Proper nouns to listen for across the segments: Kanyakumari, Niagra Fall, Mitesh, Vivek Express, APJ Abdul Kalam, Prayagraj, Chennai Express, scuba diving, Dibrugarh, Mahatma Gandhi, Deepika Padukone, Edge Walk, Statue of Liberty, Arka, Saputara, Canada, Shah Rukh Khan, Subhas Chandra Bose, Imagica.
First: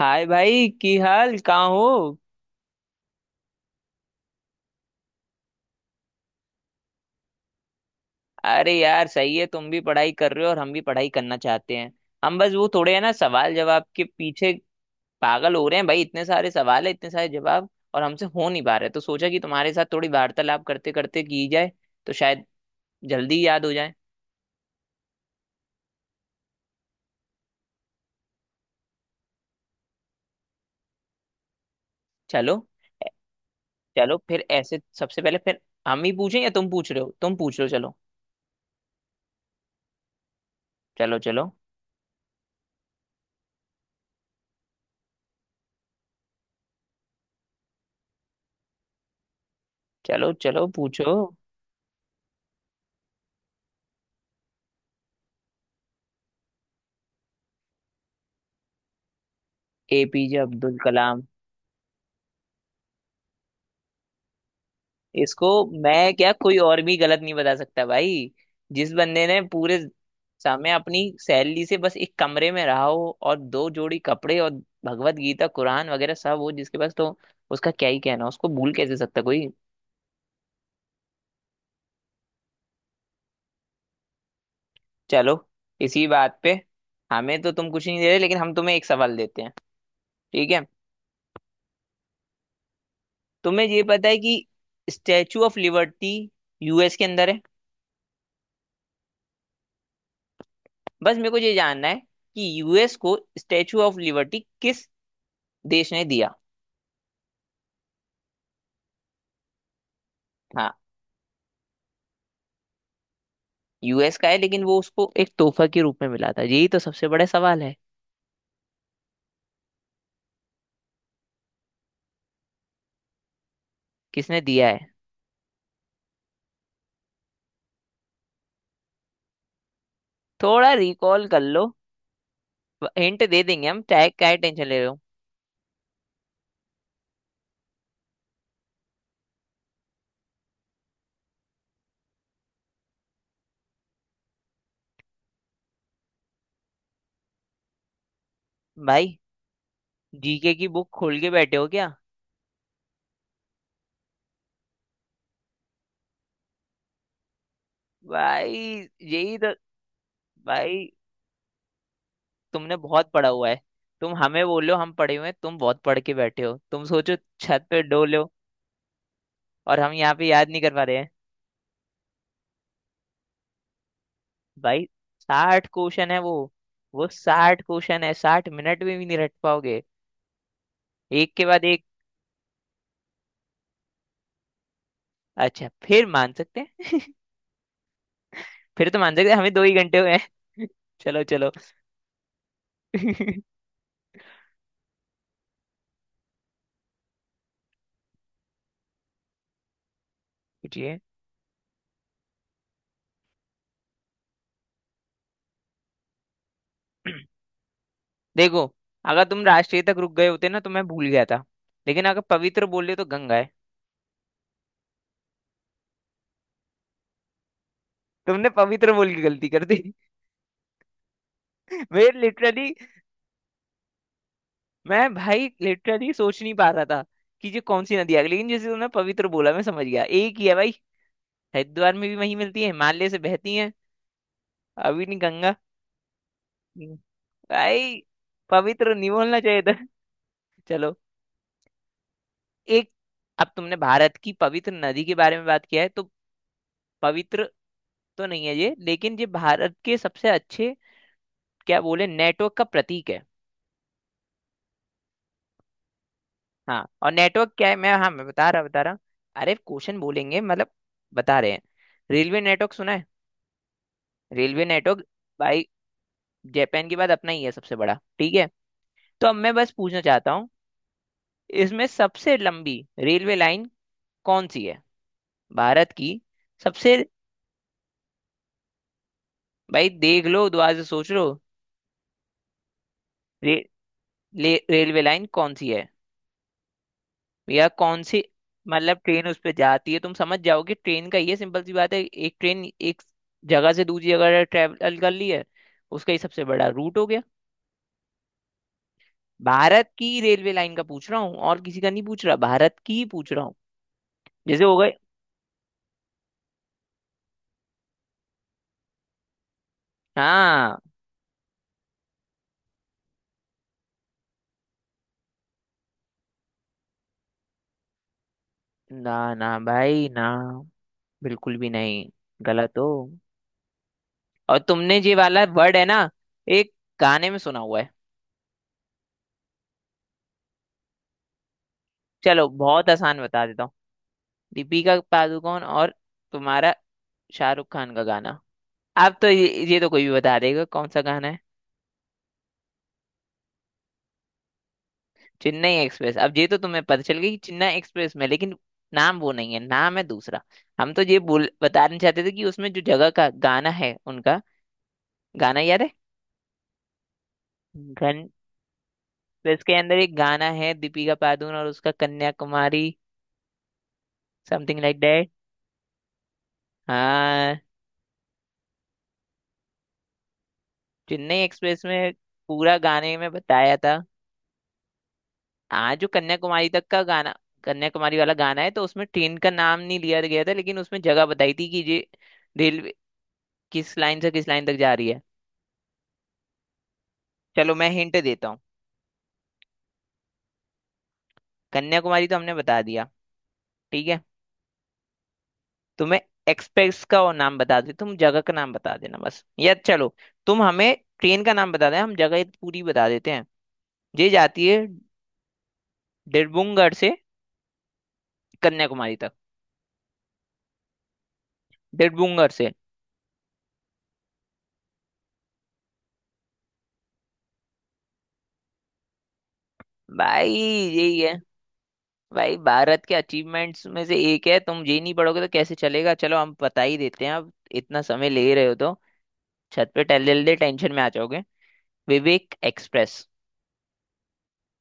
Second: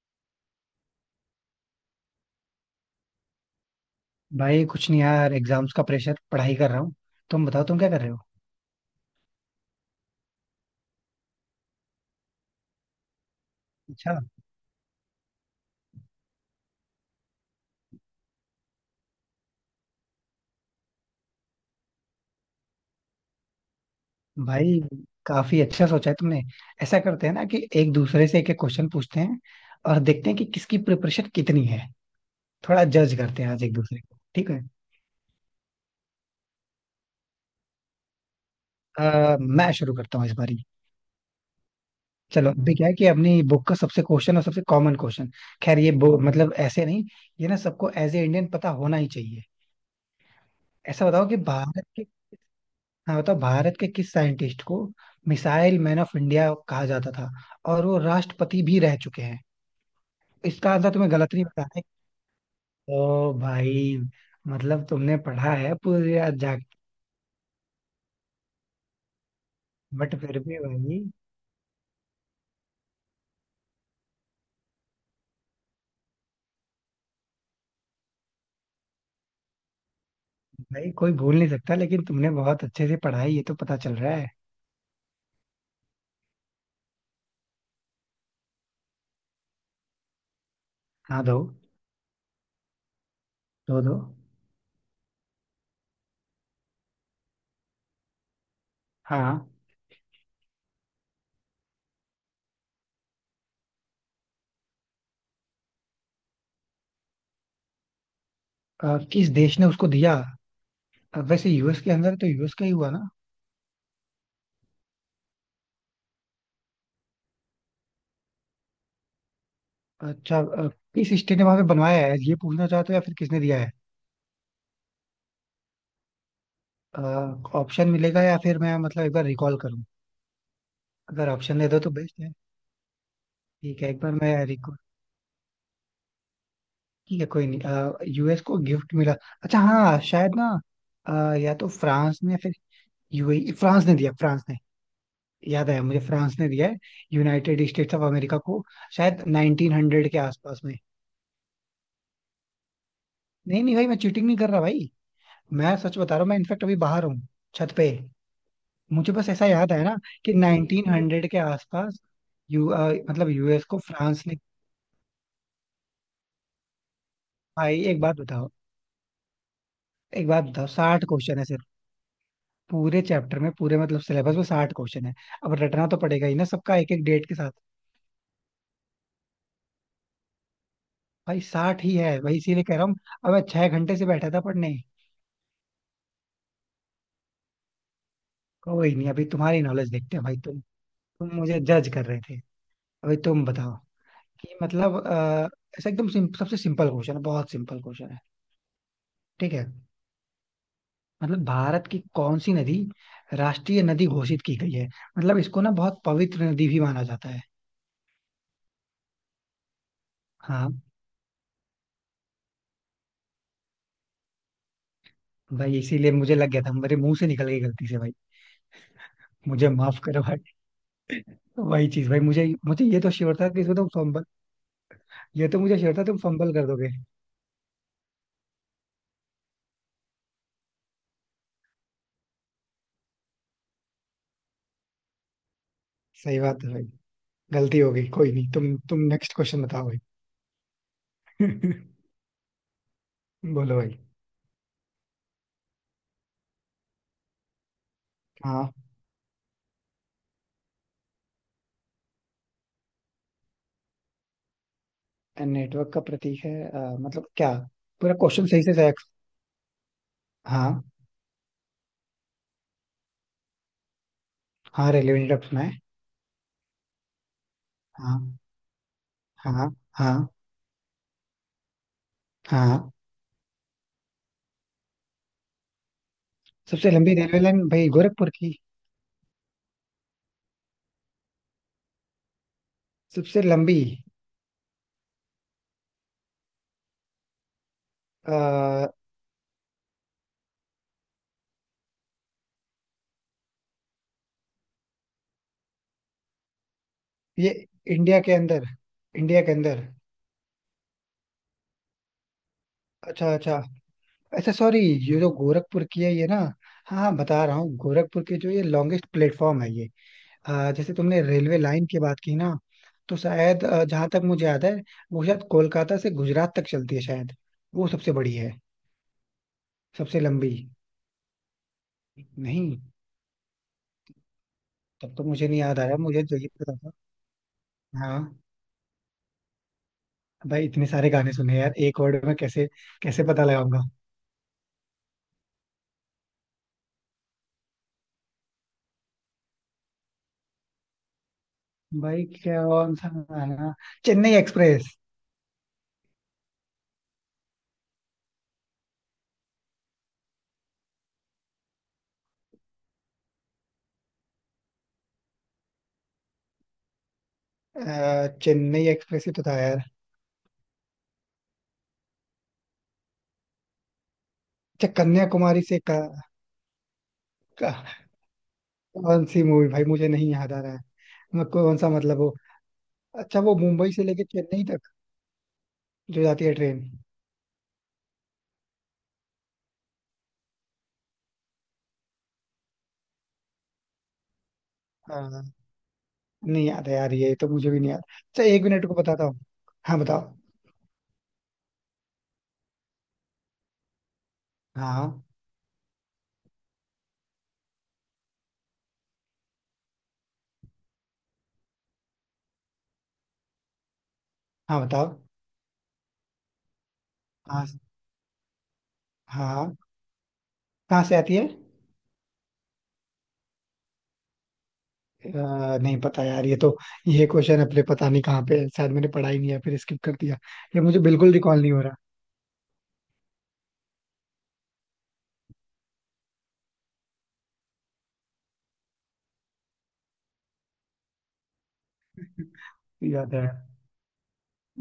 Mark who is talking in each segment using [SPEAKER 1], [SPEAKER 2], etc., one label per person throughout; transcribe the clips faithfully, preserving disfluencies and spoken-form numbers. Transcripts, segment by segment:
[SPEAKER 1] हाय भाई की हाल कहाँ हो।
[SPEAKER 2] भाई कुछ नहीं यार, एग्जाम्स का प्रेशर, पढ़ाई कर रहा हूँ। तुम बताओ, तुम क्या कर रहे हो?
[SPEAKER 1] अरे यार सही है, तुम भी पढ़ाई कर रहे हो और हम भी पढ़ाई करना चाहते हैं। हम बस वो थोड़े है ना, सवाल जवाब के
[SPEAKER 2] अच्छा।
[SPEAKER 1] पीछे पागल हो रहे हैं भाई। इतने सारे सवाल है, इतने सारे जवाब और हमसे हो नहीं पा रहे, तो सोचा कि तुम्हारे साथ थोड़ी वार्तालाप करते करते की जाए, तो शायद जल्दी याद हो जाए।
[SPEAKER 2] भाई काफी अच्छा सोचा है तुमने। ऐसा करते हैं ना कि एक दूसरे से एक एक क्वेश्चन पूछते हैं और देखते हैं कि किसकी प्रिपरेशन कितनी है।
[SPEAKER 1] चलो
[SPEAKER 2] थोड़ा जज करते हैं आज एक दूसरे
[SPEAKER 1] चलो
[SPEAKER 2] को,
[SPEAKER 1] फिर,
[SPEAKER 2] ठीक है?
[SPEAKER 1] ऐसे सबसे पहले फिर हम ही पूछें या तुम पूछ रहे हो? तुम पूछ रहे हो, चलो।
[SPEAKER 2] अ, मैं शुरू करता हूँ इस बारी।
[SPEAKER 1] चलो चलो
[SPEAKER 2] चलो, अभी क्या है कि अपनी बुक का सबसे क्वेश्चन और सबसे कॉमन क्वेश्चन। खैर, ये बो- मतलब ऐसे नहीं, ये ना सबको एज ए इंडियन पता होना ही चाहिए।
[SPEAKER 1] चलो चलो
[SPEAKER 2] ऐसा
[SPEAKER 1] पूछो।
[SPEAKER 2] बताओ कि भारत के, हाँ बताओ, भारत के किस साइंटिस्ट को मिसाइल मैन ऑफ इंडिया कहा जाता था और वो राष्ट्रपति भी रह चुके हैं?
[SPEAKER 1] एपीजे
[SPEAKER 2] इसका
[SPEAKER 1] अब्दुल
[SPEAKER 2] आंसर तुम्हें
[SPEAKER 1] कलाम।
[SPEAKER 2] गलत नहीं बताना है ओ भाई। मतलब तुमने
[SPEAKER 1] इसको
[SPEAKER 2] पढ़ा है
[SPEAKER 1] मैं
[SPEAKER 2] पूरी
[SPEAKER 1] क्या,
[SPEAKER 2] रात
[SPEAKER 1] कोई
[SPEAKER 2] जाग।
[SPEAKER 1] और भी गलत नहीं बता सकता भाई। जिस बंदे ने पूरे
[SPEAKER 2] बट फिर भी
[SPEAKER 1] समय
[SPEAKER 2] भाई,
[SPEAKER 1] अपनी सैलरी से बस एक कमरे में रहा हो, और दो जोड़ी कपड़े और भगवत गीता कुरान वगैरह सब हो जिसके पास, तो उसका क्या ही कहना, उसको भूल कैसे सकता कोई।
[SPEAKER 2] भाई कोई भूल नहीं सकता, लेकिन तुमने बहुत अच्छे से पढ़ा है ये तो पता चल रहा है।
[SPEAKER 1] चलो, इसी बात पे हमें तो तुम कुछ नहीं दे रहे, लेकिन हम तुम्हें एक सवाल देते हैं, ठीक है?
[SPEAKER 2] हाँ दो।
[SPEAKER 1] तुम्हें
[SPEAKER 2] दो
[SPEAKER 1] ये
[SPEAKER 2] दो।
[SPEAKER 1] पता है कि स्टैचू ऑफ लिबर्टी यूएस के अंदर है।
[SPEAKER 2] हाँ।
[SPEAKER 1] बस मेरे को ये जानना है कि यूएस को स्टैचू ऑफ लिबर्टी किस देश ने दिया।
[SPEAKER 2] अ, किस देश ने उसको दिया?
[SPEAKER 1] हाँ,
[SPEAKER 2] अ, वैसे यूएस के अंदर है, तो यूएस का ही हुआ ना?
[SPEAKER 1] यूएस का है लेकिन वो उसको एक तोहफा के रूप में मिला था, यही तो सबसे बड़ा सवाल है।
[SPEAKER 2] अच्छा। अ, किस स्टेट ने वहां पे बनवाया है ये पूछना चाहते हो या फिर किसने दिया है?
[SPEAKER 1] किसने दिया है।
[SPEAKER 2] ऑप्शन मिलेगा या फिर मैं मतलब एक बार रिकॉल करूँ?
[SPEAKER 1] थोड़ा रिकॉल
[SPEAKER 2] अगर
[SPEAKER 1] कर
[SPEAKER 2] ऑप्शन
[SPEAKER 1] लो।
[SPEAKER 2] दे दो तो बेस्ट है।
[SPEAKER 1] हिंट दे देंगे हम,
[SPEAKER 2] ठीक है, एक
[SPEAKER 1] चाहे
[SPEAKER 2] बार
[SPEAKER 1] क्या
[SPEAKER 2] मैं
[SPEAKER 1] टेंशन
[SPEAKER 2] रिकॉल।
[SPEAKER 1] ले रहे हो
[SPEAKER 2] ठीक है कोई नहीं, यूएस को गिफ्ट मिला। अच्छा, हाँ शायद ना, अ, या तो फ्रांस ने या फिर यूएई। फ्रांस ने दिया, फ्रांस ने। याद आया मुझे, फ्रांस ने दिया है यूनाइटेड स्टेट्स ऑफ अमेरिका को।
[SPEAKER 1] भाई।
[SPEAKER 2] शायद नाइंटीन हंड्रेड के
[SPEAKER 1] जीके
[SPEAKER 2] आसपास
[SPEAKER 1] की
[SPEAKER 2] में।
[SPEAKER 1] बुक खोल के बैठे हो क्या
[SPEAKER 2] नहीं नहीं भाई, मैं चीटिंग नहीं कर रहा भाई। मैं सच बता रहा हूँ, मैं इनफेक्ट अभी बाहर हूँ, छत पे।
[SPEAKER 1] भाई?
[SPEAKER 2] मुझे बस
[SPEAKER 1] यही
[SPEAKER 2] ऐसा
[SPEAKER 1] तो।
[SPEAKER 2] याद आया ना कि
[SPEAKER 1] भाई
[SPEAKER 2] नाइंटीन हंड्रेड के आसपास। यू
[SPEAKER 1] तुमने
[SPEAKER 2] अ,
[SPEAKER 1] बहुत पढ़ा
[SPEAKER 2] मतलब
[SPEAKER 1] हुआ है।
[SPEAKER 2] यूएस को
[SPEAKER 1] तुम
[SPEAKER 2] फ्रांस ने।
[SPEAKER 1] हमें बोलो हम पढ़े हुए हैं, तुम बहुत पढ़ के बैठे हो, तुम सोचो छत
[SPEAKER 2] भाई
[SPEAKER 1] पे
[SPEAKER 2] एक बात
[SPEAKER 1] डोलो
[SPEAKER 2] बताओ,
[SPEAKER 1] और हम यहाँ पे
[SPEAKER 2] एक बात
[SPEAKER 1] याद नहीं
[SPEAKER 2] बताओ,
[SPEAKER 1] कर पा रहे
[SPEAKER 2] साठ
[SPEAKER 1] हैं।
[SPEAKER 2] क्वेश्चन है सिर्फ। पूरे चैप्टर में, पूरे मतलब सिलेबस में साठ
[SPEAKER 1] भाई
[SPEAKER 2] क्वेश्चन है। अब
[SPEAKER 1] साठ
[SPEAKER 2] रटना तो
[SPEAKER 1] क्वेश्चन है
[SPEAKER 2] पड़ेगा
[SPEAKER 1] वो।
[SPEAKER 2] ही ना सबका, एक एक
[SPEAKER 1] वो
[SPEAKER 2] डेट के साथ।
[SPEAKER 1] साठ क्वेश्चन है, साठ मिनट में भी नहीं रट पाओगे एक
[SPEAKER 2] भाई
[SPEAKER 1] के बाद
[SPEAKER 2] साठ
[SPEAKER 1] एक।
[SPEAKER 2] ही है भाई, इसीलिए कह रहा हूँ। अब मैं छह घंटे से बैठा था पढ़ने।
[SPEAKER 1] अच्छा, फिर मान सकते हैं फिर
[SPEAKER 2] कोई
[SPEAKER 1] तो
[SPEAKER 2] नहीं,
[SPEAKER 1] मान
[SPEAKER 2] अभी
[SPEAKER 1] सकते हैं, हमें
[SPEAKER 2] तुम्हारी
[SPEAKER 1] दो ही
[SPEAKER 2] नॉलेज
[SPEAKER 1] घंटे हुए
[SPEAKER 2] देखते हैं भाई। तुम
[SPEAKER 1] हैं। चलो
[SPEAKER 2] तुम
[SPEAKER 1] चलो।
[SPEAKER 2] मुझे जज कर रहे थे। अभी
[SPEAKER 1] पूछिए।
[SPEAKER 2] तुम बताओ कि मतलब अ, ऐसा एकदम सिम, सबसे सिंपल क्वेश्चन है, बहुत सिंपल क्वेश्चन है, ठीक है? मतलब भारत की कौन सी नदी राष्ट्रीय नदी घोषित की गई है? मतलब इसको ना बहुत पवित्र नदी भी माना जाता है।
[SPEAKER 1] देखो, अगर तुम राष्ट्रीय तक रुक गए होते ना तो
[SPEAKER 2] हाँ।
[SPEAKER 1] मैं भूल गया था, लेकिन अगर पवित्र बोले तो गंगा है।
[SPEAKER 2] भाई इसीलिए मुझे लग गया था, मेरे मुंह से निकल गई गलती से भाई।
[SPEAKER 1] तुमने पवित्र बोल के गलती कर
[SPEAKER 2] मुझे
[SPEAKER 1] दी।
[SPEAKER 2] माफ करो भाई। वही
[SPEAKER 1] मैं
[SPEAKER 2] चीज भाई, मुझे
[SPEAKER 1] लिटरली,
[SPEAKER 2] मुझे ये तो श्योर था कि इसमें तुम फंबल।
[SPEAKER 1] मैं भाई
[SPEAKER 2] ये तो मुझे श्योर था
[SPEAKER 1] लिटरली
[SPEAKER 2] तुम
[SPEAKER 1] सोच नहीं
[SPEAKER 2] फंबल कर
[SPEAKER 1] पा रहा
[SPEAKER 2] दोगे।
[SPEAKER 1] था कि ये कौन सी नदी आ गई, लेकिन जैसे तुमने पवित्र बोला मैं समझ गया एक ही है भाई। हरिद्वार में भी वही मिलती है, हिमालय से बहती है। अभी नहीं, गंगा।
[SPEAKER 2] सही बात है भाई।
[SPEAKER 1] हम्म।
[SPEAKER 2] गलती हो
[SPEAKER 1] भाई
[SPEAKER 2] गई कोई नहीं, तुम
[SPEAKER 1] पवित्र
[SPEAKER 2] तुम
[SPEAKER 1] नहीं
[SPEAKER 2] नेक्स्ट
[SPEAKER 1] बोलना चाहिए
[SPEAKER 2] क्वेश्चन
[SPEAKER 1] था।
[SPEAKER 2] बताओ भाई।
[SPEAKER 1] चलो, एक, अब तुमने
[SPEAKER 2] बोलो भाई।
[SPEAKER 1] भारत की पवित्र नदी के बारे में बात किया है, तो पवित्र तो नहीं है
[SPEAKER 2] हाँ,
[SPEAKER 1] ये, लेकिन ये भारत के सबसे अच्छे क्या बोले, नेटवर्क का प्रतीक है।
[SPEAKER 2] नेटवर्क का प्रतीक है?
[SPEAKER 1] हाँ,
[SPEAKER 2] अ,
[SPEAKER 1] और
[SPEAKER 2] मतलब
[SPEAKER 1] नेटवर्क
[SPEAKER 2] क्या?
[SPEAKER 1] क्या है, मैं हाँ
[SPEAKER 2] पूरा
[SPEAKER 1] मैं
[SPEAKER 2] क्वेश्चन
[SPEAKER 1] बता रहा
[SPEAKER 2] सही से
[SPEAKER 1] बता
[SPEAKER 2] सही।
[SPEAKER 1] रहा अरे क्वेश्चन बोलेंगे मतलब,
[SPEAKER 2] हाँ
[SPEAKER 1] बता रहे हैं। रेलवे नेटवर्क सुना है, रेलवे
[SPEAKER 2] हाँ,
[SPEAKER 1] नेटवर्क।
[SPEAKER 2] रेलवे नेटवर्क सुना
[SPEAKER 1] भाई
[SPEAKER 2] है।
[SPEAKER 1] जापान के बाद अपना ही है सबसे बड़ा, ठीक
[SPEAKER 2] हाँ।
[SPEAKER 1] है? तो अब मैं बस
[SPEAKER 2] हाँ।
[SPEAKER 1] पूछना
[SPEAKER 2] हाँ।
[SPEAKER 1] चाहता हूँ, इसमें सबसे लंबी
[SPEAKER 2] हाँ।
[SPEAKER 1] रेलवे लाइन कौन सी है? भारत की
[SPEAKER 2] सबसे
[SPEAKER 1] सबसे।
[SPEAKER 2] लंबी रेलवे लाइन भाई गोरखपुर की।
[SPEAKER 1] भाई देख लो, दोबारा से सोच लो।
[SPEAKER 2] सबसे
[SPEAKER 1] रे,
[SPEAKER 2] लंबी।
[SPEAKER 1] ले- रेलवे लाइन कौन सी है, या कौन सी,
[SPEAKER 2] आ,
[SPEAKER 1] मतलब ट्रेन उस पर जाती है तुम समझ जाओगे। ट्रेन का ये सिंपल सी बात है, एक ट्रेन एक जगह से दूसरी जगह ट्रेवल कर ली है, उसका ही सबसे बड़ा रूट हो गया।
[SPEAKER 2] ये इंडिया के अंदर? इंडिया के अंदर?
[SPEAKER 1] भारत की रेलवे लाइन का पूछ रहा हूँ, और किसी का नहीं पूछ रहा, भारत की ही पूछ
[SPEAKER 2] अच्छा
[SPEAKER 1] रहा हूँ।
[SPEAKER 2] अच्छा। अच्छा
[SPEAKER 1] जैसे हो
[SPEAKER 2] सॉरी।
[SPEAKER 1] गए।
[SPEAKER 2] ये जो गोरखपुर की है ये ना, हाँ हाँ बता रहा हूँ, गोरखपुर की जो ये लॉन्गेस्ट प्लेटफॉर्म है ये। अ,
[SPEAKER 1] हाँ।
[SPEAKER 2] जैसे तुमने रेलवे लाइन की बात की ना, तो शायद अ, जहाँ तक मुझे याद है, वो शायद कोलकाता से गुजरात तक चलती है शायद, वो सबसे बड़ी है,
[SPEAKER 1] ना ना भाई
[SPEAKER 2] सबसे
[SPEAKER 1] ना,
[SPEAKER 2] लंबी।
[SPEAKER 1] बिल्कुल भी नहीं, गलत
[SPEAKER 2] नहीं,
[SPEAKER 1] हो। और तुमने ये
[SPEAKER 2] तब तो
[SPEAKER 1] वाला
[SPEAKER 2] मुझे नहीं
[SPEAKER 1] वर्ड
[SPEAKER 2] याद
[SPEAKER 1] है
[SPEAKER 2] आ रहा,
[SPEAKER 1] ना,
[SPEAKER 2] मुझे जो ये
[SPEAKER 1] एक
[SPEAKER 2] पता था।
[SPEAKER 1] गाने में सुना हुआ है।
[SPEAKER 2] हाँ। भाई इतने सारे गाने सुने यार, एक वर्ड में
[SPEAKER 1] चलो
[SPEAKER 2] कैसे
[SPEAKER 1] बहुत आसान
[SPEAKER 2] कैसे
[SPEAKER 1] बता
[SPEAKER 2] पता
[SPEAKER 1] देता हूँ,
[SPEAKER 2] लगाऊंगा?
[SPEAKER 1] दीपिका पादुकोण और तुम्हारा शाहरुख खान का गाना। आप तो ये ये तो कोई भी बता देगा कौन सा गाना है।
[SPEAKER 2] भाई क्या कौन सा गाना? चेन्नई एक्सप्रेस।
[SPEAKER 1] चेन्नई एक्सप्रेस। अब ये तो तुम्हें पता चल गया कि चेन्नई एक्सप्रेस में, लेकिन नाम वो नहीं है, नाम है दूसरा। हम तो ये बोल बताना चाहते थे कि उसमें जो जगह का गाना है उनका, गाना याद है? घन,
[SPEAKER 2] अ, चेन्नई एक्सप्रेस ही तो
[SPEAKER 1] तो
[SPEAKER 2] था
[SPEAKER 1] इसके
[SPEAKER 2] यार।
[SPEAKER 1] अंदर एक गाना है, दीपिका पादुकोण और उसका कन्याकुमारी, समथिंग
[SPEAKER 2] अच्छा,
[SPEAKER 1] लाइक दैट।
[SPEAKER 2] कन्याकुमारी से का,
[SPEAKER 1] हाँ,
[SPEAKER 2] का, कौन सी मूवी भाई मुझे नहीं याद आ रहा है।
[SPEAKER 1] चेन्नई
[SPEAKER 2] मैं कौन
[SPEAKER 1] एक्सप्रेस
[SPEAKER 2] सा
[SPEAKER 1] में,
[SPEAKER 2] मतलब वो।
[SPEAKER 1] पूरा गाने में
[SPEAKER 2] अच्छा, वो
[SPEAKER 1] बताया
[SPEAKER 2] मुंबई
[SPEAKER 1] था।
[SPEAKER 2] से लेके चेन्नई तक
[SPEAKER 1] हाँ, जो
[SPEAKER 2] जो जाती है
[SPEAKER 1] कन्याकुमारी
[SPEAKER 2] ट्रेन।
[SPEAKER 1] तक का गाना, कन्याकुमारी वाला गाना है। तो उसमें ट्रेन का नाम नहीं लिया गया था, लेकिन उसमें जगह बताई थी कि ये रेलवे किस लाइन से किस लाइन तक जा रही है।
[SPEAKER 2] हाँ। नहीं याद है यार, ये तो मुझे
[SPEAKER 1] चलो
[SPEAKER 2] भी
[SPEAKER 1] मैं
[SPEAKER 2] नहीं याद।
[SPEAKER 1] हिंट
[SPEAKER 2] अच्छा
[SPEAKER 1] देता हूँ,
[SPEAKER 2] एक मिनट को बताता हूँ। हाँ बताओ।
[SPEAKER 1] कन्याकुमारी तो हमने बता दिया, ठीक है?
[SPEAKER 2] हाँ
[SPEAKER 1] तुम्हें एक्सप्रेस का और नाम बता दे, तुम जगह का नाम बता देना बस, या चलो तुम हमें ट्रेन का नाम बता देना, हम जगह पूरी बता देते हैं। ये जाती है
[SPEAKER 2] हाँ बताओ।
[SPEAKER 1] डिरबुंगर से
[SPEAKER 2] हाँ।
[SPEAKER 1] कन्याकुमारी तक।
[SPEAKER 2] हाँ। कहाँ से आती है?
[SPEAKER 1] डिरबुंगर से।
[SPEAKER 2] अ, नहीं पता यार, ये तो। ये क्वेश्चन अपने पता नहीं कहाँ पे है, शायद मैंने पढ़ा ही नहीं है, फिर स्किप कर दिया।
[SPEAKER 1] भाई
[SPEAKER 2] ये मुझे बिल्कुल
[SPEAKER 1] यही,
[SPEAKER 2] रिकॉल नहीं हो रहा।
[SPEAKER 1] भाई भारत के अचीवमेंट्स में से एक है, तुम ये नहीं पढ़ोगे तो कैसे चलेगा। चलो हम बता ही देते हैं अब, इतना समय ले रहे हो तो। छत पे टहल जल्दी, टेंशन में आ जाओगे। विवेक एक्सप्रेस।
[SPEAKER 2] याद है।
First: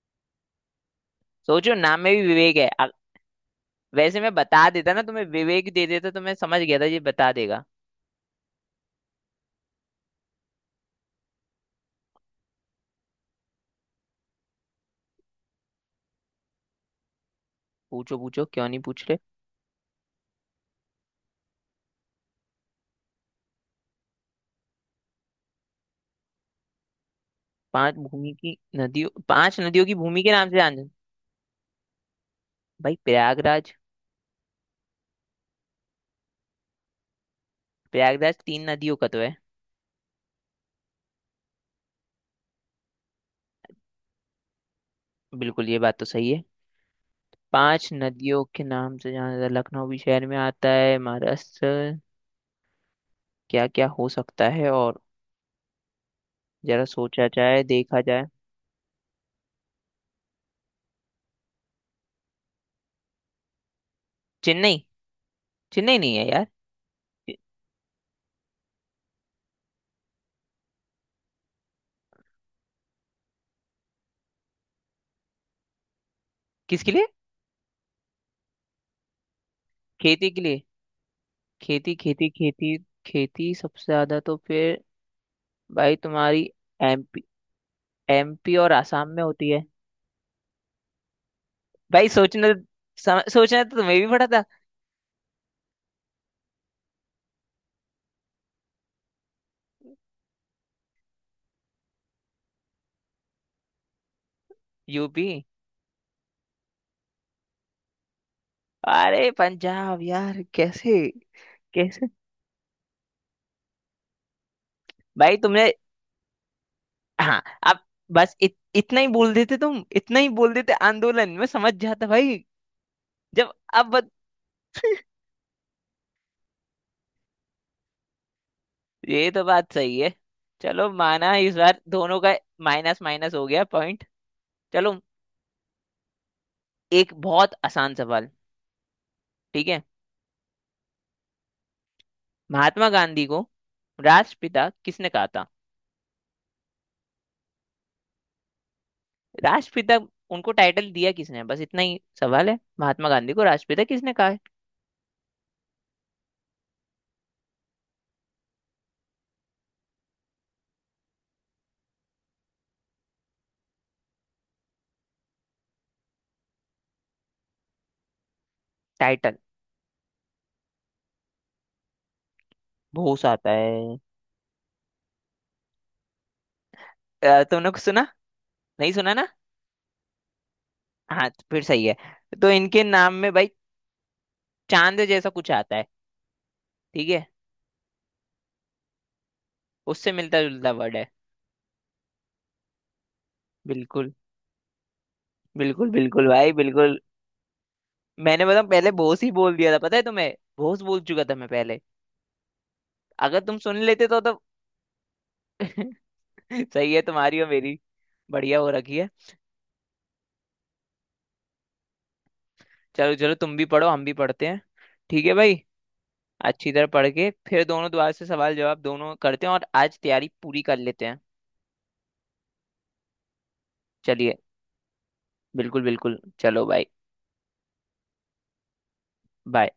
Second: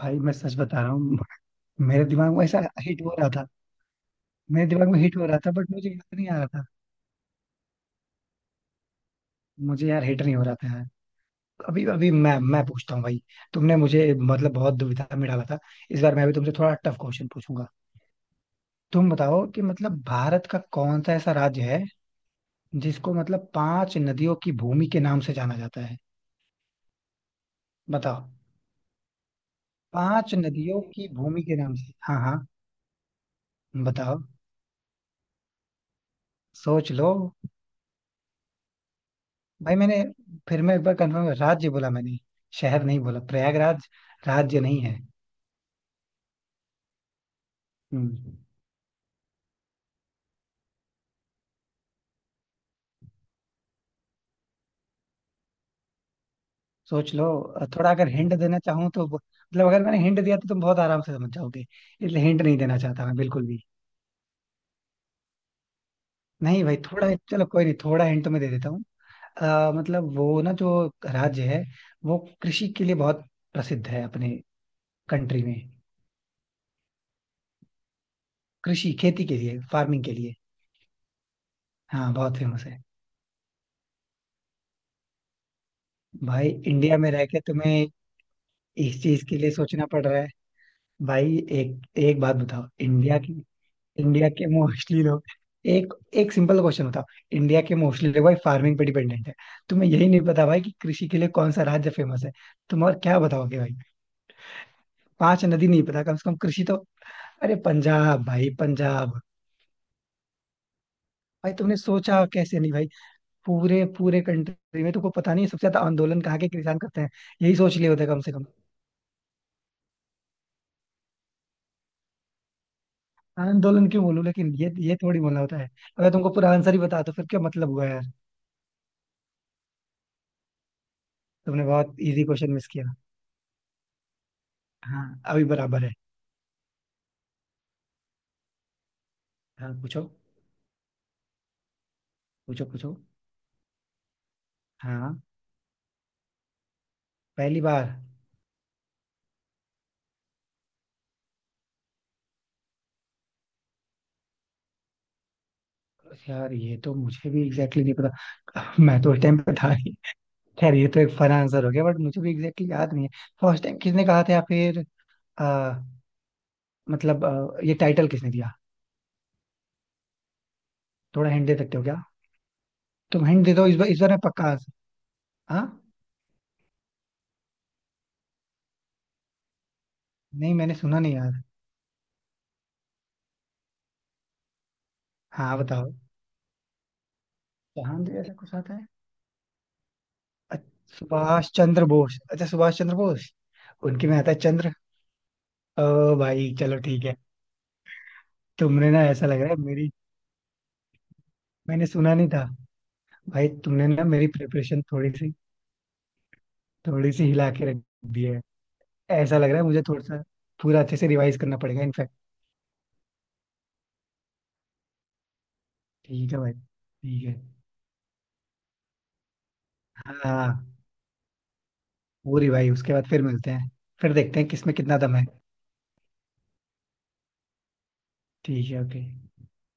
[SPEAKER 2] भाई मैं सच बता रहा हूँ,
[SPEAKER 1] सोचो नाम
[SPEAKER 2] मेरे
[SPEAKER 1] में भी
[SPEAKER 2] दिमाग में
[SPEAKER 1] विवेक
[SPEAKER 2] ऐसा
[SPEAKER 1] है अ-
[SPEAKER 2] हिट हो रहा था।
[SPEAKER 1] वैसे मैं
[SPEAKER 2] मेरे
[SPEAKER 1] बता
[SPEAKER 2] दिमाग
[SPEAKER 1] देता
[SPEAKER 2] में
[SPEAKER 1] ना
[SPEAKER 2] हिट
[SPEAKER 1] तुम्हें,
[SPEAKER 2] हो रहा था, बट
[SPEAKER 1] विवेक दे
[SPEAKER 2] मुझे याद
[SPEAKER 1] देता तो
[SPEAKER 2] नहीं
[SPEAKER 1] मैं
[SPEAKER 2] आ रहा
[SPEAKER 1] समझ
[SPEAKER 2] था।
[SPEAKER 1] गया था ये बता देगा।
[SPEAKER 2] मुझे यार हिट नहीं हो रहा था यार। अभी अभी मैं मैं पूछता हूँ भाई। तुमने मुझे मतलब बहुत दुविधा में डाला था। इस बार मैं भी तुमसे थोड़ा टफ क्वेश्चन पूछूंगा।
[SPEAKER 1] पूछो पूछो, क्यों नहीं पूछ
[SPEAKER 2] तुम
[SPEAKER 1] रहे?
[SPEAKER 2] बताओ कि मतलब भारत का कौन सा ऐसा राज्य है जिसको मतलब पांच नदियों की भूमि के नाम से जाना जाता है?
[SPEAKER 1] पांच
[SPEAKER 2] बताओ।
[SPEAKER 1] भूमि की नदियों, पांच नदियों की भूमि के
[SPEAKER 2] पांच
[SPEAKER 1] नाम से
[SPEAKER 2] नदियों
[SPEAKER 1] जान।
[SPEAKER 2] की भूमि के नाम से, हाँ हाँ।
[SPEAKER 1] भाई प्रयागराज।
[SPEAKER 2] बताओ, सोच लो।
[SPEAKER 1] प्रयागराज तीन नदियों का तो है।
[SPEAKER 2] भाई मैंने, फिर मैं एक बार कंफर्म, राज्य बोला मैंने, शहर नहीं बोला। प्रयागराज राज्य नहीं है।
[SPEAKER 1] बिल्कुल ये बात तो सही है। पांच
[SPEAKER 2] हम्म।
[SPEAKER 1] नदियों के नाम से जाना जाता है। लखनऊ भी शहर में आता है, महाराष्ट्र, क्या क्या हो सकता है और, जरा
[SPEAKER 2] सोच लो
[SPEAKER 1] सोचा जाए
[SPEAKER 2] अ, थोड़ा।
[SPEAKER 1] देखा
[SPEAKER 2] अगर
[SPEAKER 1] जाए।
[SPEAKER 2] हिंट देना चाहूँ तो ब- मतलब अगर मैंने हिंट दिया तो तुम बहुत आराम से समझ जाओगे, इसलिए हिंट नहीं देना चाहता मैं बिल्कुल भी।
[SPEAKER 1] चेन्नई। चेन्नई नहीं है यार।
[SPEAKER 2] नहीं भाई, थोड़ा,
[SPEAKER 1] कि-
[SPEAKER 2] चलो कोई नहीं, थोड़ा हिंट तो मैं दे देता हूँ। अ, मतलब वो ना, जो राज्य है वो कृषि के लिए बहुत प्रसिद्ध है अपने कंट्री में।
[SPEAKER 1] किसके लिए?
[SPEAKER 2] कृषि, खेती के लिए, फार्मिंग के
[SPEAKER 1] खेती
[SPEAKER 2] लिए।
[SPEAKER 1] के लिए। खेती
[SPEAKER 2] हाँ
[SPEAKER 1] खेती
[SPEAKER 2] बहुत फेमस
[SPEAKER 1] खेती
[SPEAKER 2] है।
[SPEAKER 1] खेती सबसे ज्यादा तो फिर, भाई तुम्हारी,
[SPEAKER 2] भाई इंडिया में
[SPEAKER 1] एमपी,
[SPEAKER 2] रह के तुम्हें
[SPEAKER 1] एमपी और
[SPEAKER 2] इस
[SPEAKER 1] आसाम में
[SPEAKER 2] चीज के
[SPEAKER 1] होती
[SPEAKER 2] लिए
[SPEAKER 1] है।
[SPEAKER 2] सोचना पड़ रहा है? भाई एक
[SPEAKER 1] भाई
[SPEAKER 2] एक बात
[SPEAKER 1] सोचने तो,
[SPEAKER 2] बताओ, इंडिया
[SPEAKER 1] सम,
[SPEAKER 2] की।
[SPEAKER 1] सोचना तो तुम्हें भी पड़ा
[SPEAKER 2] इंडिया
[SPEAKER 1] था।
[SPEAKER 2] के मोस्टली लोग, एक, एक सिंपल क्वेश्चन होता। इंडिया के मोस्टली लोग भाई फार्मिंग पे डिपेंडेंट है। तुम्हें यही नहीं पता भाई कि कृषि के लिए कौन सा राज्य फेमस है? तुम और क्या बताओगे भाई?
[SPEAKER 1] यूपी।
[SPEAKER 2] पांच नदी नहीं पता, कम से कम कृषि तो। अरे पंजाब भाई, पंजाब।
[SPEAKER 1] अरे पंजाब यार, कैसे?
[SPEAKER 2] भाई तुमने
[SPEAKER 1] कैसे
[SPEAKER 2] सोचा कैसे नहीं भाई? पूरे पूरे कंट्री में तुमको पता
[SPEAKER 1] भाई
[SPEAKER 2] नहीं है, सबसे
[SPEAKER 1] तुमने?
[SPEAKER 2] ज्यादा आंदोलन कहाँ के किसान करते हैं?
[SPEAKER 1] हाँ।
[SPEAKER 2] यही सोच
[SPEAKER 1] अब
[SPEAKER 2] लिए होता है कम से
[SPEAKER 1] बस
[SPEAKER 2] कम।
[SPEAKER 1] इत, इतना ही बोल देते, तुम इतना ही बोल देते आंदोलन में समझ जाता भाई। जब,
[SPEAKER 2] आंदोलन
[SPEAKER 1] अब
[SPEAKER 2] क्यों बोलूं, लेकिन ये ये थोड़ी बोलना होता है। अगर तुमको पूरा आंसर ही बता तो फिर क्या मतलब हुआ यार?
[SPEAKER 1] ये तो बात सही है। चलो माना, इस
[SPEAKER 2] तुमने
[SPEAKER 1] बार
[SPEAKER 2] बहुत
[SPEAKER 1] दोनों
[SPEAKER 2] इजी
[SPEAKER 1] का
[SPEAKER 2] क्वेश्चन मिस किया।
[SPEAKER 1] माइनस, माइनस हो गया पॉइंट। चलो,
[SPEAKER 2] हाँ अभी बराबर है।
[SPEAKER 1] एक बहुत आसान सवाल, ठीक
[SPEAKER 2] हाँ
[SPEAKER 1] है।
[SPEAKER 2] पूछो। पूछो
[SPEAKER 1] महात्मा
[SPEAKER 2] पूछो।
[SPEAKER 1] गांधी को राष्ट्रपिता किसने
[SPEAKER 2] हाँ।
[SPEAKER 1] कहा था।
[SPEAKER 2] पहली बार।
[SPEAKER 1] राष्ट्रपिता, उनको टाइटल दिया किसने है? बस इतना ही सवाल है, महात्मा गांधी को राष्ट्रपिता किसने कहा है।
[SPEAKER 2] यार ये तो मुझे भी एग्जैक्टली exactly नहीं पता। मैं तो उस टाइम पे था नहीं। खैर ये तो एक फन आंसर हो गया, बट मुझे भी एग्जैक्टली exactly याद नहीं है। फर्स्ट टाइम किसने कहा था या फिर आ, मतलब आ, ये टाइटल किसने दिया?
[SPEAKER 1] टाइटल
[SPEAKER 2] थोड़ा हिंट दे सकते हो क्या?
[SPEAKER 1] बहुत
[SPEAKER 2] तुम हिंट
[SPEAKER 1] आता
[SPEAKER 2] दे दो इस बार,
[SPEAKER 1] है।
[SPEAKER 2] इस बार मैं पक्का आंसर। हाँ।
[SPEAKER 1] अ, तुमने कुछ सुना, नहीं सुना ना?
[SPEAKER 2] नहीं मैंने सुना नहीं
[SPEAKER 1] हाँ,
[SPEAKER 2] यार।
[SPEAKER 1] तो फिर सही है। तो इनके नाम में भाई चांद जैसा कुछ
[SPEAKER 2] हाँ
[SPEAKER 1] आता है,
[SPEAKER 2] बताओ।
[SPEAKER 1] ठीक है।
[SPEAKER 2] जहां दे ऐसा कुछ आता है?
[SPEAKER 1] उससे मिलता
[SPEAKER 2] अच्छा,
[SPEAKER 1] जुलता वर्ड है।
[SPEAKER 2] सुभाष चंद्र बोस। अच्छा सुभाष चंद्र बोस। उनके
[SPEAKER 1] बिल्कुल
[SPEAKER 2] में आता है चंद्र। ओ
[SPEAKER 1] बिल्कुल बिल्कुल भाई,
[SPEAKER 2] भाई चलो
[SPEAKER 1] बिल्कुल।
[SPEAKER 2] ठीक है।
[SPEAKER 1] मैंने मतलब पहले
[SPEAKER 2] तुमने ना
[SPEAKER 1] भोस
[SPEAKER 2] ऐसा
[SPEAKER 1] ही
[SPEAKER 2] लग रहा
[SPEAKER 1] बोल
[SPEAKER 2] है
[SPEAKER 1] दिया था,
[SPEAKER 2] मेरी।
[SPEAKER 1] पता है तुम्हें? भोस बोल चुका था मैं पहले।
[SPEAKER 2] मैंने सुना नहीं था।
[SPEAKER 1] अगर
[SPEAKER 2] भाई
[SPEAKER 1] तुम सुन
[SPEAKER 2] तुमने ना
[SPEAKER 1] लेते तो
[SPEAKER 2] मेरी
[SPEAKER 1] तो
[SPEAKER 2] प्रिपरेशन थोड़ी सी
[SPEAKER 1] सही है
[SPEAKER 2] थोड़ी सी
[SPEAKER 1] तुम्हारी और
[SPEAKER 2] हिला के
[SPEAKER 1] मेरी
[SPEAKER 2] रख दी है।
[SPEAKER 1] बढ़िया हो रखी है।
[SPEAKER 2] ऐसा लग रहा है मुझे थोड़ा सा पूरा अच्छे से रिवाइज करना पड़ेगा इनफैक्ट।
[SPEAKER 1] चलो चलो, तुम भी पढ़ो हम भी पढ़ते हैं। ठीक है भाई।
[SPEAKER 2] ठीक है भाई,
[SPEAKER 1] अच्छी तरह पढ़
[SPEAKER 2] ठीक
[SPEAKER 1] के
[SPEAKER 2] है।
[SPEAKER 1] फिर दोनों दोबारा से सवाल जवाब दोनों करते हैं, और आज तैयारी पूरी
[SPEAKER 2] हाँ
[SPEAKER 1] कर लेते हैं।
[SPEAKER 2] पूरी भाई, उसके बाद फिर मिलते हैं। फिर
[SPEAKER 1] चलिए,
[SPEAKER 2] देखते हैं किसमें कितना दम है।
[SPEAKER 1] बिल्कुल बिल्कुल, चलो भाई।
[SPEAKER 2] ठीक है, ओके।
[SPEAKER 1] बाय।